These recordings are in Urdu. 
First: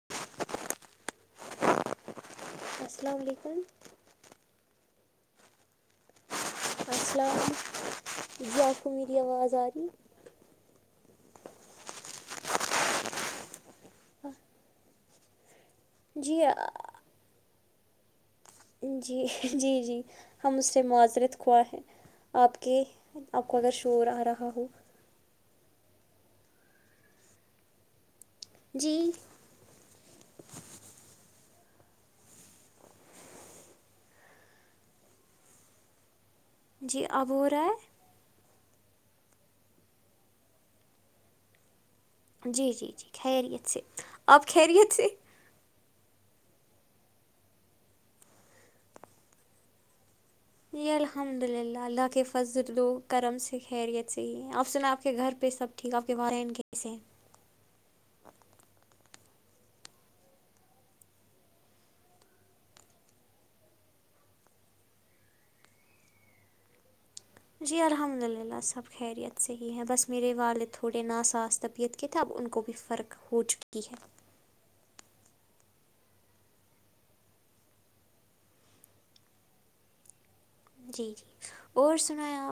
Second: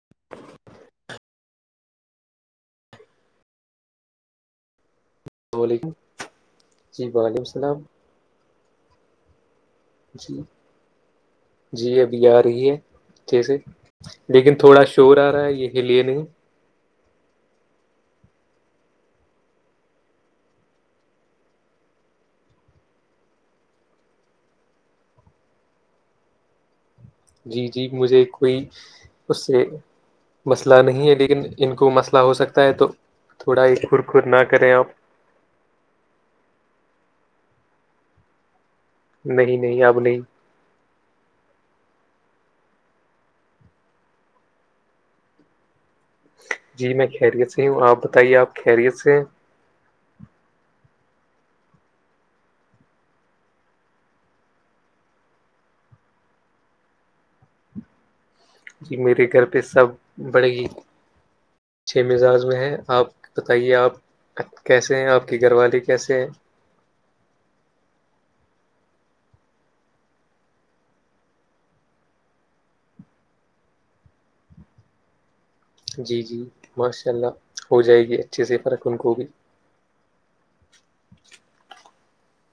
[unintelligible] السلام علیکم [unintelligible] جی السلام وعلیکم ع یاف مریواز آ رہی- جی -جی ابھی آ رہی ہے جیسے لیکن تھوڑا چور آ رہا ہے یہ کے لیے نہیں- کہ جی- جی- جی ہم اس سے معذرت خواہ ہیں آپ کے آپ کو اگر شور آ رہا ہو- جی- جی مجھے کوئی جی اس مسئلہ نہیں ہے لیکن ان کو مسئلہ ہو سکتا ہے تو- تھوڑا ہی کورکھور نہ کریں آپ- جی اب ہو رہا ہے- نہیں نہیں اب نہیں- جی- جی- جی خیریت سے آپ خیریت سے جی میں خیریت سے ہوں آپ بتائیے آپ خیریت سے ہیں- جی الحمد للہ اللہ کے فضرد کرم سے خیریت صحیح ہے اپ سنا آپ کے گھر پہ سب- ٹھیک آپ کے وہ ان کیس ہیں- جی میرے گھر پہ سب بڑے گی- چھ مزاج میں ہیں آپ بتائیے آپ- کیسے ہیں آپ کی گھر والی کیسے ہے- جی الحمد للہ سب خیریت صحیح ہے بس میرے والد تھوڑے ناسااز طبیعت- کتاب ان کو بھی فرق ہو چکی ہے- جی- جی ماشاء اللہ ہو جائے گی اچھے سے فرق ان کو بھی- جی- جی اور سنایا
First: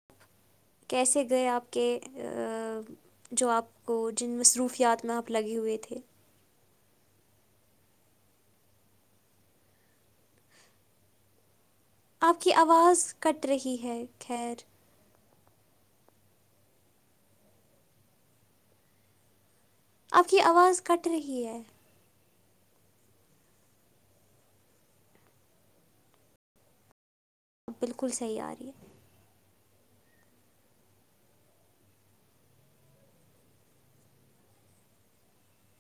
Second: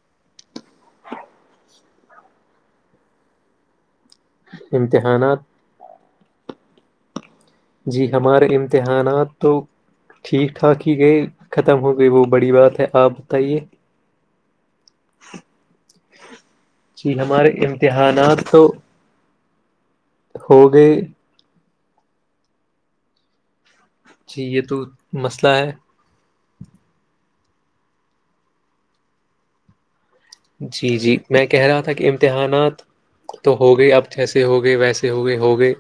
کیسے گئے آپ کے جو آپ- کو جن مصروفیات میں آپ امتحانات لگے ہوئے تھے- جی ہمارے امتحانات تو ٹھیک ٹھاک ہی گئی ختم ہو- وہ آپ بڑی کی بات ہے آواز آپ کٹ بتائیے- رہی ہے خیر جی ہمارے امتحانات تو- اب کی ہو آواز گئے کٹ رہی ہے- جی یہ تو مسئلہ ہے- بالکل صحیح آ رہی ہے- جی- جی میں کہہ رہا تھا کہ امتحانات تو ہو گئی اب جیسے ہو گئے ویسے ہو گئے ہو گئے-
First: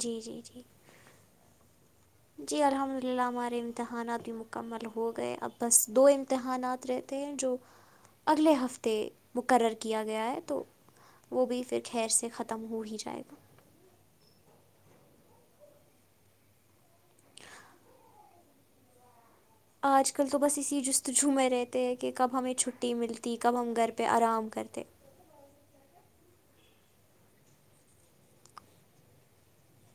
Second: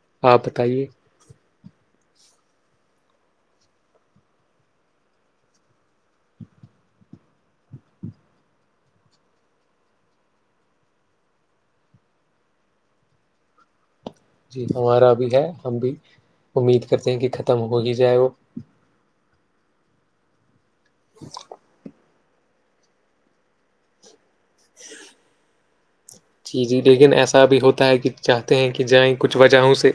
جی- جی آپ -جی- بتائیے جی الحمد للہ ہمارے امتحانات بھی مکمل ہو گئے اب بس دو امتحانات رہ- ہیں جو اگلے ہفتے مقرر کیا گیا ہے تو- وہ بھی پھر خیر سے ختم ہو ہی جائے گا- جی ہمارا بھی ہے ہم بھی امید کرتے ہیں کہ ختم ہو ہی جائے وہ- آج کل تو بس اسی جستجووم میں رہتے ہیں کہ کب ہمیں چھٹی ملتی کب ہم گھر پہ آرام کرتے- ت جی جی لیکن ایسا بھی ہوتا ہے کہ چاہتے ہیں کہ جائیں کچھ وجہوں سے-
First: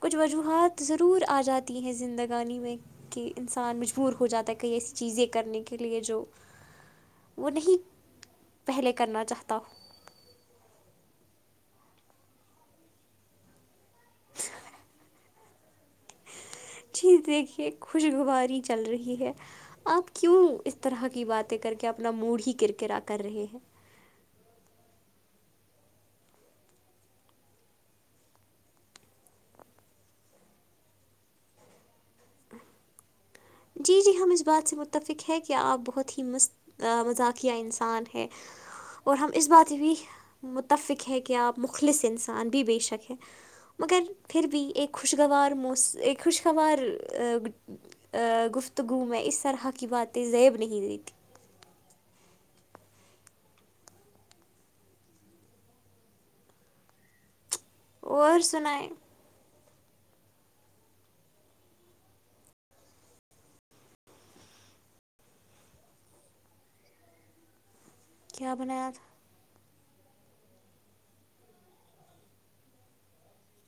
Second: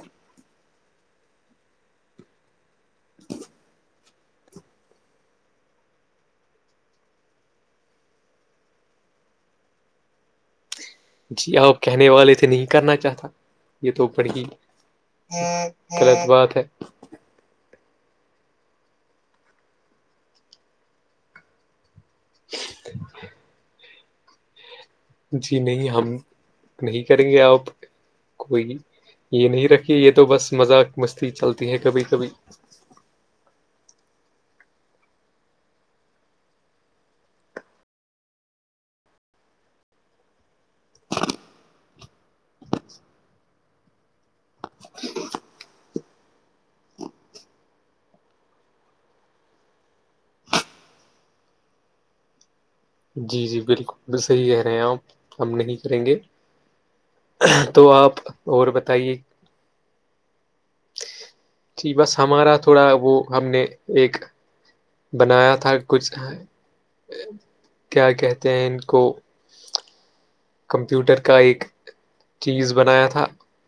کچھ وجوہات ضرور آ جاتی ہیں زندگانی میں کہ انسان مجبور ہو جاتا ہے کہئی ایسی چیزیں کرنے کے لئے جو وہ نہیں پہلے کرنا چاہتا جی آب کہنے والے تھے نہیں کرنا چاہتا یہ تو پڑی غلط بات ہے چیز دیکھیے خوشگواری چل رہی ہے آپ کیوں اس طرح کی بات کر کے اپنا موڈ ہی کررکرا کر رہے ہیں جی نہیں ہم نہیں کریں گے آپ کوئی یہ نہیں رکھی یہ تو بس مذاق مستی چلتی ہے کبھی کبھی جی جی ہما بات سے متفق ہے کہ آپ بہت ہی مست مذاقیہ انسان ہے [inaudible] مگر پھر بھی ایک خوشگوار موس ایک خوشگوار گفتگو میں اس طرح کی باتیں یب نہیں دیتی جی جی بالکل صحیح کہہ رہے ہیں آپ ہم نہیں کریں گے تو آپ اور بتائیے بس ہمارا تھوڑا وہ ہم نے ایک بنایا تھا کچھ کیا کہتے ہیں ان کو کمپیوٹر کا ایک چیز بنایا تھا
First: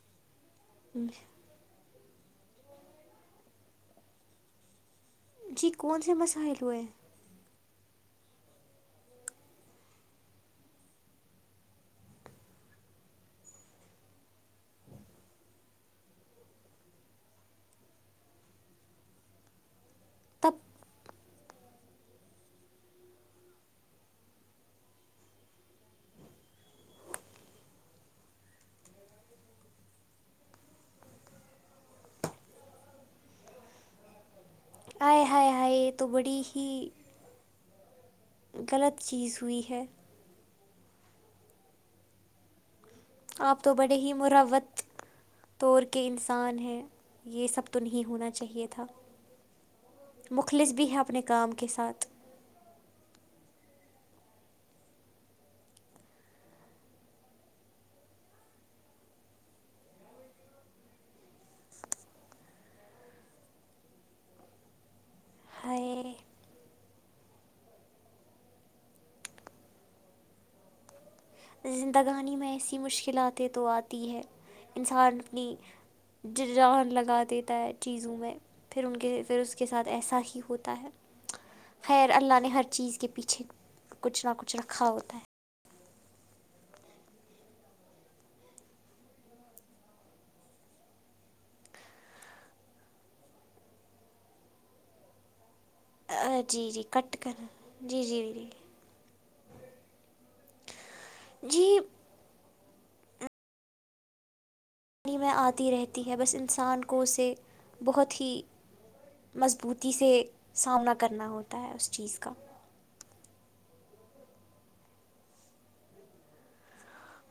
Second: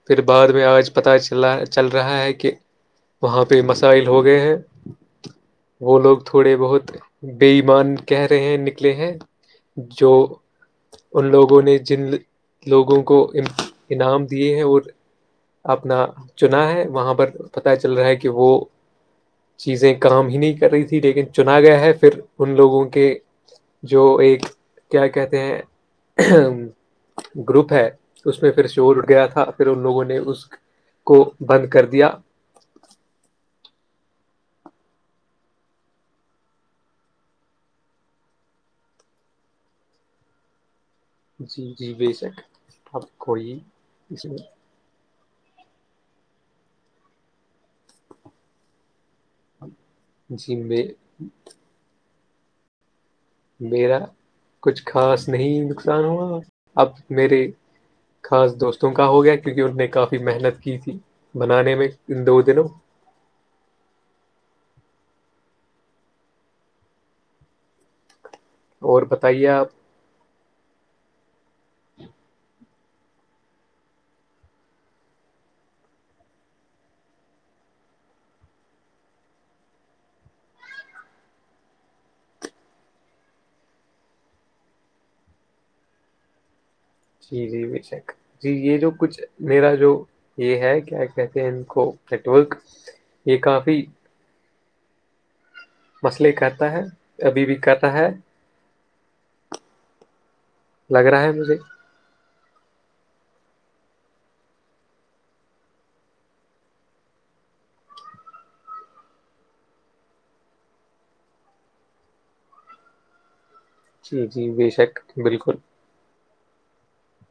پھر بعد میں آج تھا پتہ چل رہا ہے چل رہا ہے کہ وہاں پہ مسائل ہو گئے ہیں جی وہ کون سے لوگ مسائل تھوڑے ہوئے بہت بے ایمان کہہ رہے ہیں نکلے ہیں جو ان لوگ لوگوں نے جن لوگوں کو انعام دیے ہیں اور اپنا چنا ہے وہاں پر پتا چل رہا ہے کہ وہ چیزیں کام ہی تب نہیں کر رہی تھی لیکن چنا گیا ہے پھر ان لوگوں کے جو ایک کیا کہتے ہیں گروپ ہے اس میں پھر ش اٹھ گیا تھا پھر ان لوگوں نے اس کو بند کر دیا ہائے ہائے ہائے تو بڑی ہی غلط چیز ہوئی ہے جی جی بے شک آپ آپ تو بڑے ہی مروت توور کے انسان ہیں یہ سب تو نہیں ہونا چاہیے تھا جی مخلص میں بھی ہیں اپنے کام کے ساتھ میرا کچھ خاص نہیں نقصان ہوا اب میرے خاص دوستوں کا ہو گیا کیونکہ ان نے کافی محنت کی تھی بنانے میں ان دو دنوں ہائے اور بتائیے آپ زندگانی میں ایسی مشکلاتیں تو آتی ہے انسان اپنی جان لگا دیتا ہے چیزوں میں [inaudible] خیر اللہ نے ہر چیز کے پیچھے کچھ نہ کچھ رکھا ہوتا ہے چیز یہ بھی سیک جی یہ جو کچھ میرا جو یہ ہے کیا کہتے ہیں ان کو کٹک یہ کاف مسئلے جی کرتا جی ہے کٹ ابھی کریں بھی کرتا جی ہے جی بھی لگ رہا ہے مجھے جی پانی پانی میں آتی رہتی ہے بس انسان کو اسے بہت ہی مضبوطی سے سامنا کرنا ہوتا ہے اس چیز کا جی جی بے شک بالکل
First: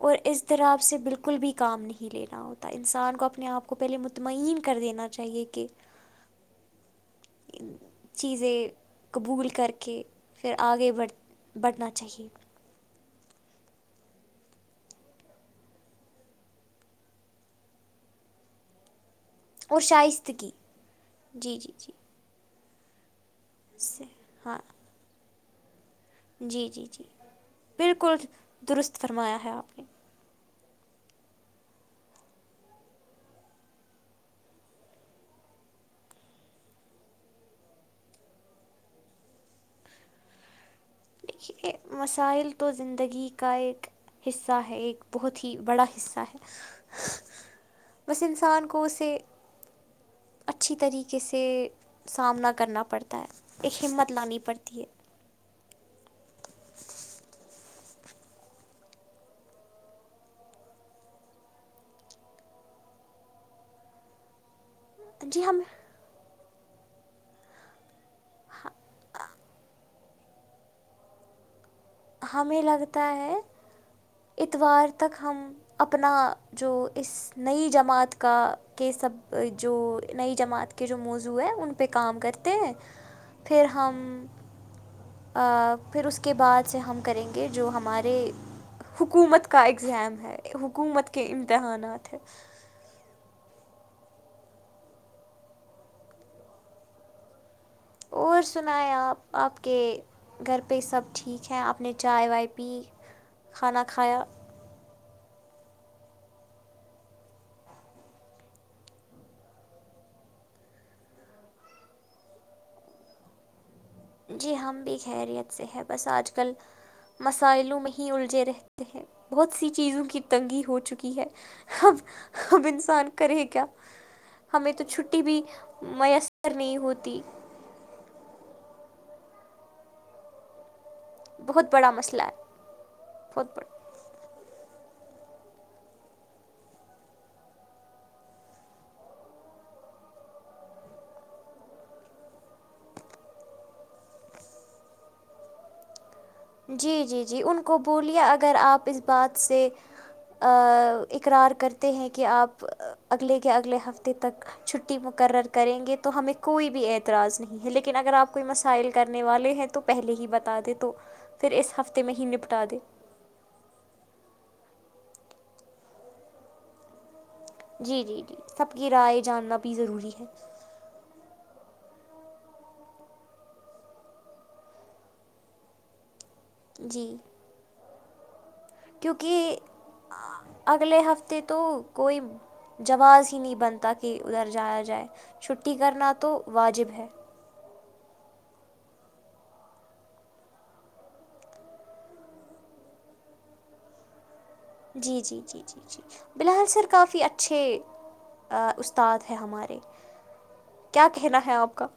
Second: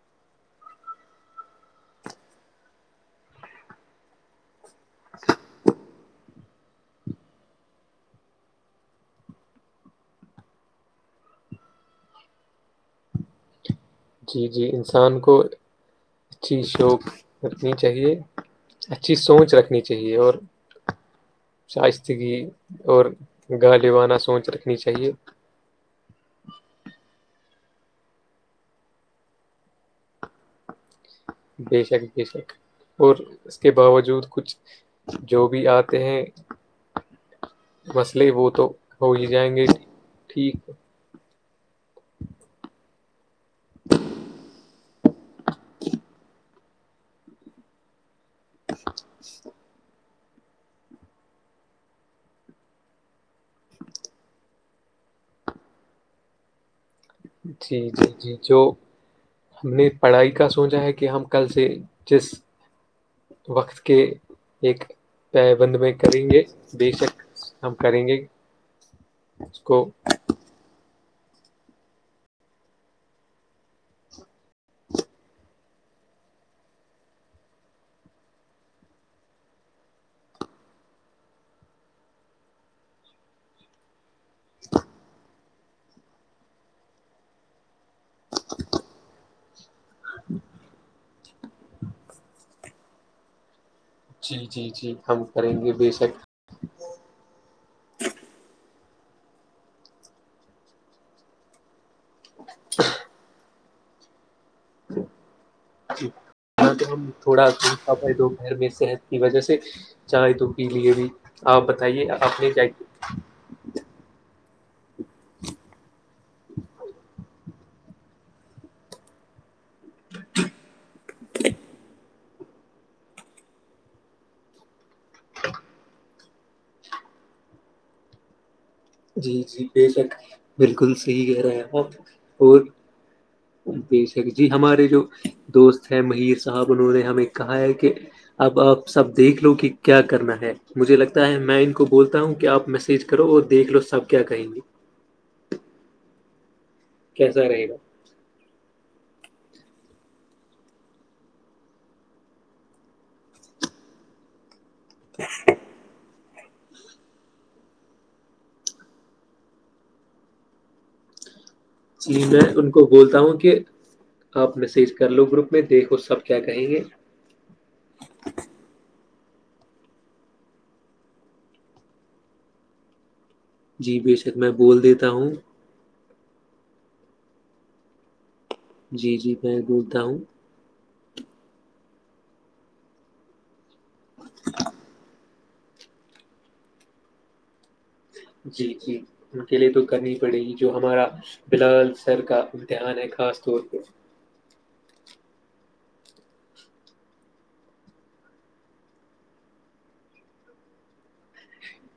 اور از طر آپ سے بالکل بھی کام نہیں لینا ہوتا انسان کو اپنے آپ کو پہلے مطمئن کر دینا چاہے کہ چیزیں قبول کر کے پھر آگے بڑھ بڑھنا چاہیے جی جی انسان کو اچھی شوق رکھنی چاہیے اچھی سوچ رکھنی چاہیے اور جی جی جی شائستہ ی اور گالی سے وانہ سوچ ہاں رکھنی چاہیے جی جی جی بالکل درست فرمایا ہے آپ نے بے شک بے شک اور اس کے باوجود کچھ جو بھی آتے ہیں مسئلے وہ تو ہو ہی جائیں گے ٹھیک ہے دیکھیے مسائل تو زندگی کا ایک حصہ ہے ایک بہت ہی بڑا حصہ ہے بس انسان کو اسے اچھی طریقے سے سامنا کرنا پڑتا ہے ایک ہمت لانی پڑتی ہے جی جی جی جو ہم نے پڑھائی کا سوچا ہے کہ ہم کل سے جس وقت کے ایک جی پائے ہم بند میں کریں گے بے شک ہم کریں گے اس کو ہمیں لگتا ہے اتوار تک ہم اپنا جو اس نئی جماعت کا کے سب جو نئی جماعت کا کے جو موضوع ہے ان پہ کام کرتے ہیں پھر ہم ا پھر اس کے بعد سے ہم کریں گے جو ہمارے حکومت کا اگزام ہے حکومت کے امتحانات ہے جی جی جی ہم کریں گے بے شک اور سنیں آپ آپ کے گھر پہ سب ٹھیک ہیں آپ نے چائے وائے پی کھانا کھایا تو تھوڑا دھا پائے دوپھر میں صحت کی وجہ سے چائےے تو کے لیے بھی آپ بتائیے اپ نے جٹ جی ہم بھی خیریت سے ہیں بس آج کل مسائلوں میں ہی الجے رہتے ہیں بہت سی چیزوں کی تنگی ہو چکی ہے اب اب انسان کرے کیا ہمیں تو چھٹی بھی میسر نہیں ہوتی جی جی بے شک بالکل صحیح کہہ رہے بہت ہ بڑا مسئلہ ہے اور بہت بڑا بی جی ہمارے جو دوست ہے مہیر صاحب انہوں نے ہمیں کہا ہے کہ اب آپ سب دیکھ لو کہ کیا کرنا ہے مجھے لگتا ہے میں ان کو بولتا ہوں کہ آپ میسج کرو وہ دیک لو سب کیا کہیں گی جی جی جی کیسا ان رہے گا کو بولیے اگر آپ اس بات سے اقرار کرتے ہیں کہ آپ اگلے کے اگلے ہفتے تک چھٹی مقرر کریں گے تو ہمیں کوئی بھی اعتراض نہیں ہے لیکن اگر آپ کوئی مسائل کرنے والے ہیں تو پہلے ہی بتا دیں تو پھر اس ہفتے جی ہی میں نپٹا ان دیں کو بولتا ہوں کہ آپ میسیج کر لو گروپ میں دیکھو سب کیا کہیں گے جی جی جی سب کی رائے جاننا بھی ضروری ہے جی بے شک میں بول دیتا ہوں جی جی جی کیونکہ میں بولتا ہوں اگلے ہفتے تو کوئی جواز ہی نہیں بنتا کہ ادھر جایا جائے چھٹی کرنا تو واجب ہے جی جی ان کے لیے تو کرنی پڑے گی جو ہمارا بلال سر کا امتحان ہے خاص طور پہ جی جی جی جی جی بی الحال سر کافی اچھے استاد ہیں ہمارے کیا کہنا ہے آپ کا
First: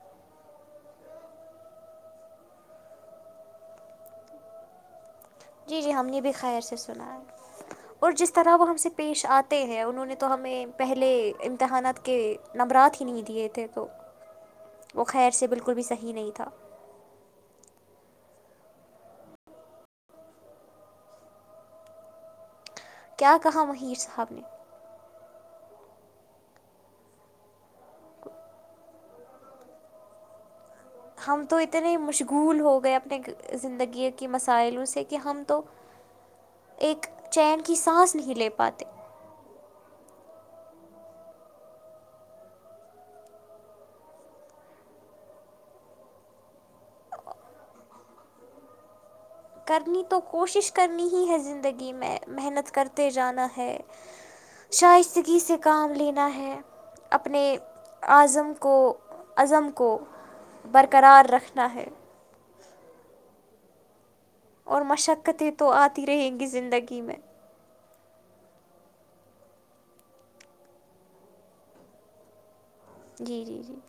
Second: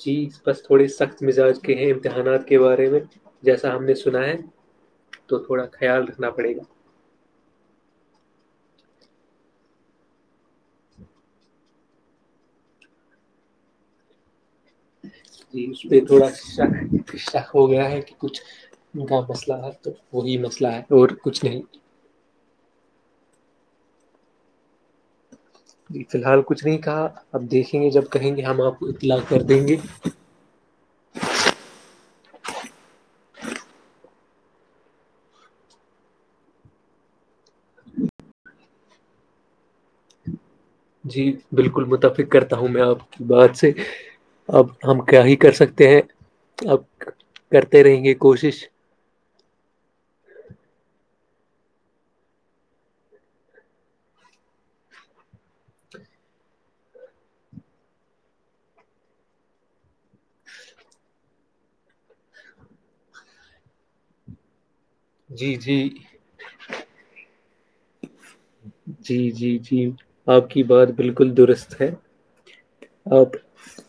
جی بس تھوڑے سخت مزاج کے ہیں امتحانات کے بارے میں جیسا ہم نے سنا ہے تو تھوڑا خیال رکھنا پڑے گا چنا اور جس طرح وہ ہم سے پیش آتے ہیں انہوں نے تو ہمیں پہلے امتحانات کے نبرات ہی نہیں دیے تھے تو وہ خیر سے جی بالکل اس بھی پہ صحیح تھوڑا نہیں تھا شک ہو گیا ہے کہ کچھ ان کا مسئلہ ہے تو وہی مسئلہ ہے اور کچھ نہیں کیا کہااں مہیر صاحب نے جی فی الحال کچھ نہیں کہا اب دیکھیں گے جب کہیں گے ہم آپ کو اطلاع کر دیں گے ہم تو اتنے مشغول ہو گئے اپنے زندگی کے مسائلوں سے کہ ہم تو ایک چین کی سانس نہیں لے پاتے جی بالکل متفق کرتا ہوں میں آپ کی بات سے اب ہم کیا ہی کر سکتے ہیں اب کرتے رہیں گے کوشش کرنی تو کوشش کرنی ہی ہے زندگی میں محنت کرتے جانا ہے شائستگی سے کام لینا ہے اپنے اظم کو عزم کو برقرار رکھنا ہے اور مشقتیں جی تو جی آتی رہیں گی زندگی میں جی جی جی آپ کی بات بالکل درست ہے آپ جی جی جی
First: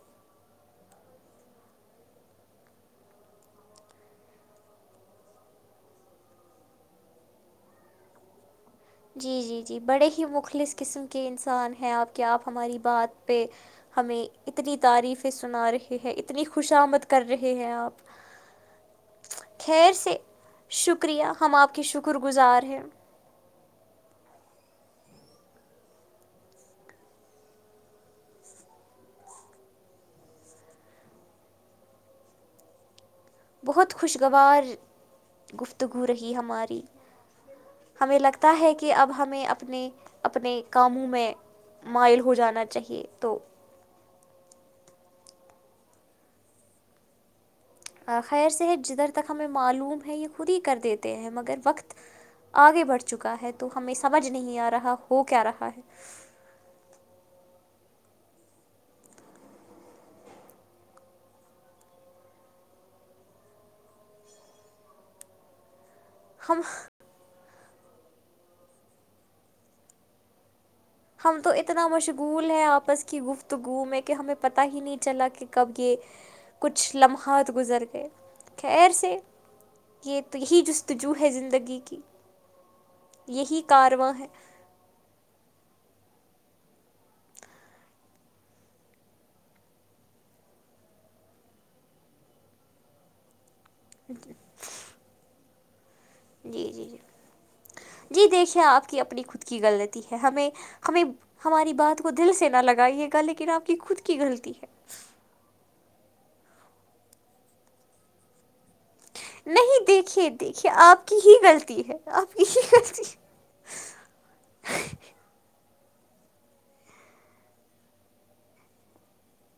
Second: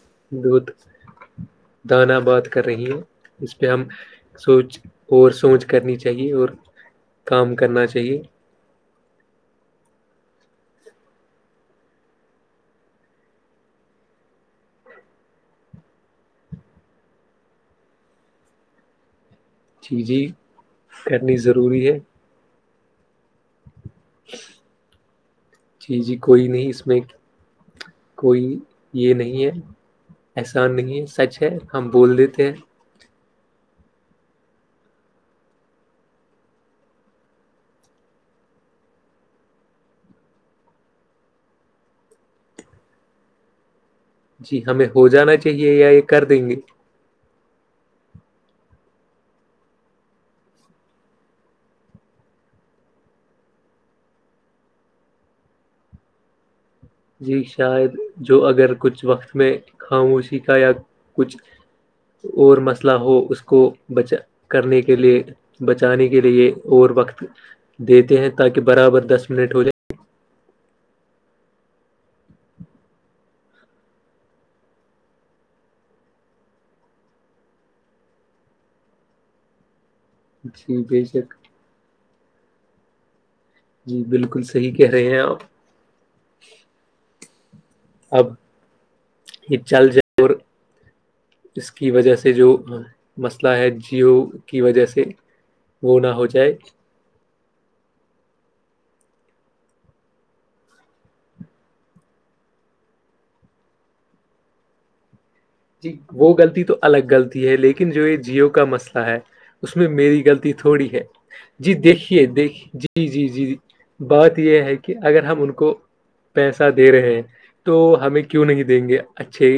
بہت دانہ بات کر رہی ہیں اس پہ ہم سوچ اور سونچ کرنی چاہیے اور کام کرنا چاہیے جی جی جی بڑے ہی مخلص قسم کے انسان ہیں آپ کے آپ ہماری بات پہ ہمیں اتنی تعریفیں سنا رہے ہیں اتنی خوش آمد کر رہے ہیں آپ خیر جی سے جی شکریہ کرنی ہم آپ کے ضروری ہے شکر گزار ہیں جی جی کوئی نہیں اس میں کوئی یہ نہیں ہے احسان نہیں ہے سچ ہے ہم بول دیتے ہیں بہت خوشگوار گفتگو رہی ہماری ہمیں لگتا ہے کہ اب ہمیں اپنے اپنے کاموں میں مائل ہو جانا چاہیے تو جی ہمیں ہو جانا چاہیے یا یہ کر دیں گے خیر سے جدھر تک ہمیں معلوم ہے یہ خود ہی کر دیتے ہیں مگر وقت آگے بڑھ چکا ہے تو ہمیں سمجھ نہیں آ رہا ہو کیا رہا ہے جی شاید جو اگر کچھ وقت میں خاموشی کا یا کچھ اور مسئلہ ہو اس کو بچا کرنے کے لیے بچانے کے لیئے ہم اور وقت دیتے ہیں تاکہ برابر دس منٹ ہو جائے ہم تو اتنا مشغول ہے آپس کی گفتگو میں کہ ہمیں پتہ ہی نہیں چلا کہ کب یہ کچھ لمحات گزر گئے خیر سے یہ تو یہی جی بے جستجو شک ہے زندگی کی یہی جی کارواں ہے بالکل صحیح کہہ رہے ہیں آپ اب یہ چل جائے اور اس کی وجہ سے جو مسئلہ ہے جیو کی وجہ سے وہ نہ ہو جائے جی جی جی جی دیکھیے آپ کی اپنی خود کی غلطی ہے ہمیں ہمیں ہماری بات کو دل سے نہ لگائیے گا لیکن آپ کی خود کی غلطی ہے جی وہ غلطی تو الگ غلطی ہے لیکن جو یہ جیو کا مسئلہ ہے اس نہیں میں میری دیکھیے غلط دیکھیے تھوڑی ہے آپ کی ہی جی غلطی ہے دیکھیے آپ کی دیکھ ہی جی غلطی ہے جی جی بات یہ ہے کہ اگر ہم ان کو پیسہ دے رہے ہیں تو ہمیں کیوں نہیں دیں گے اچھے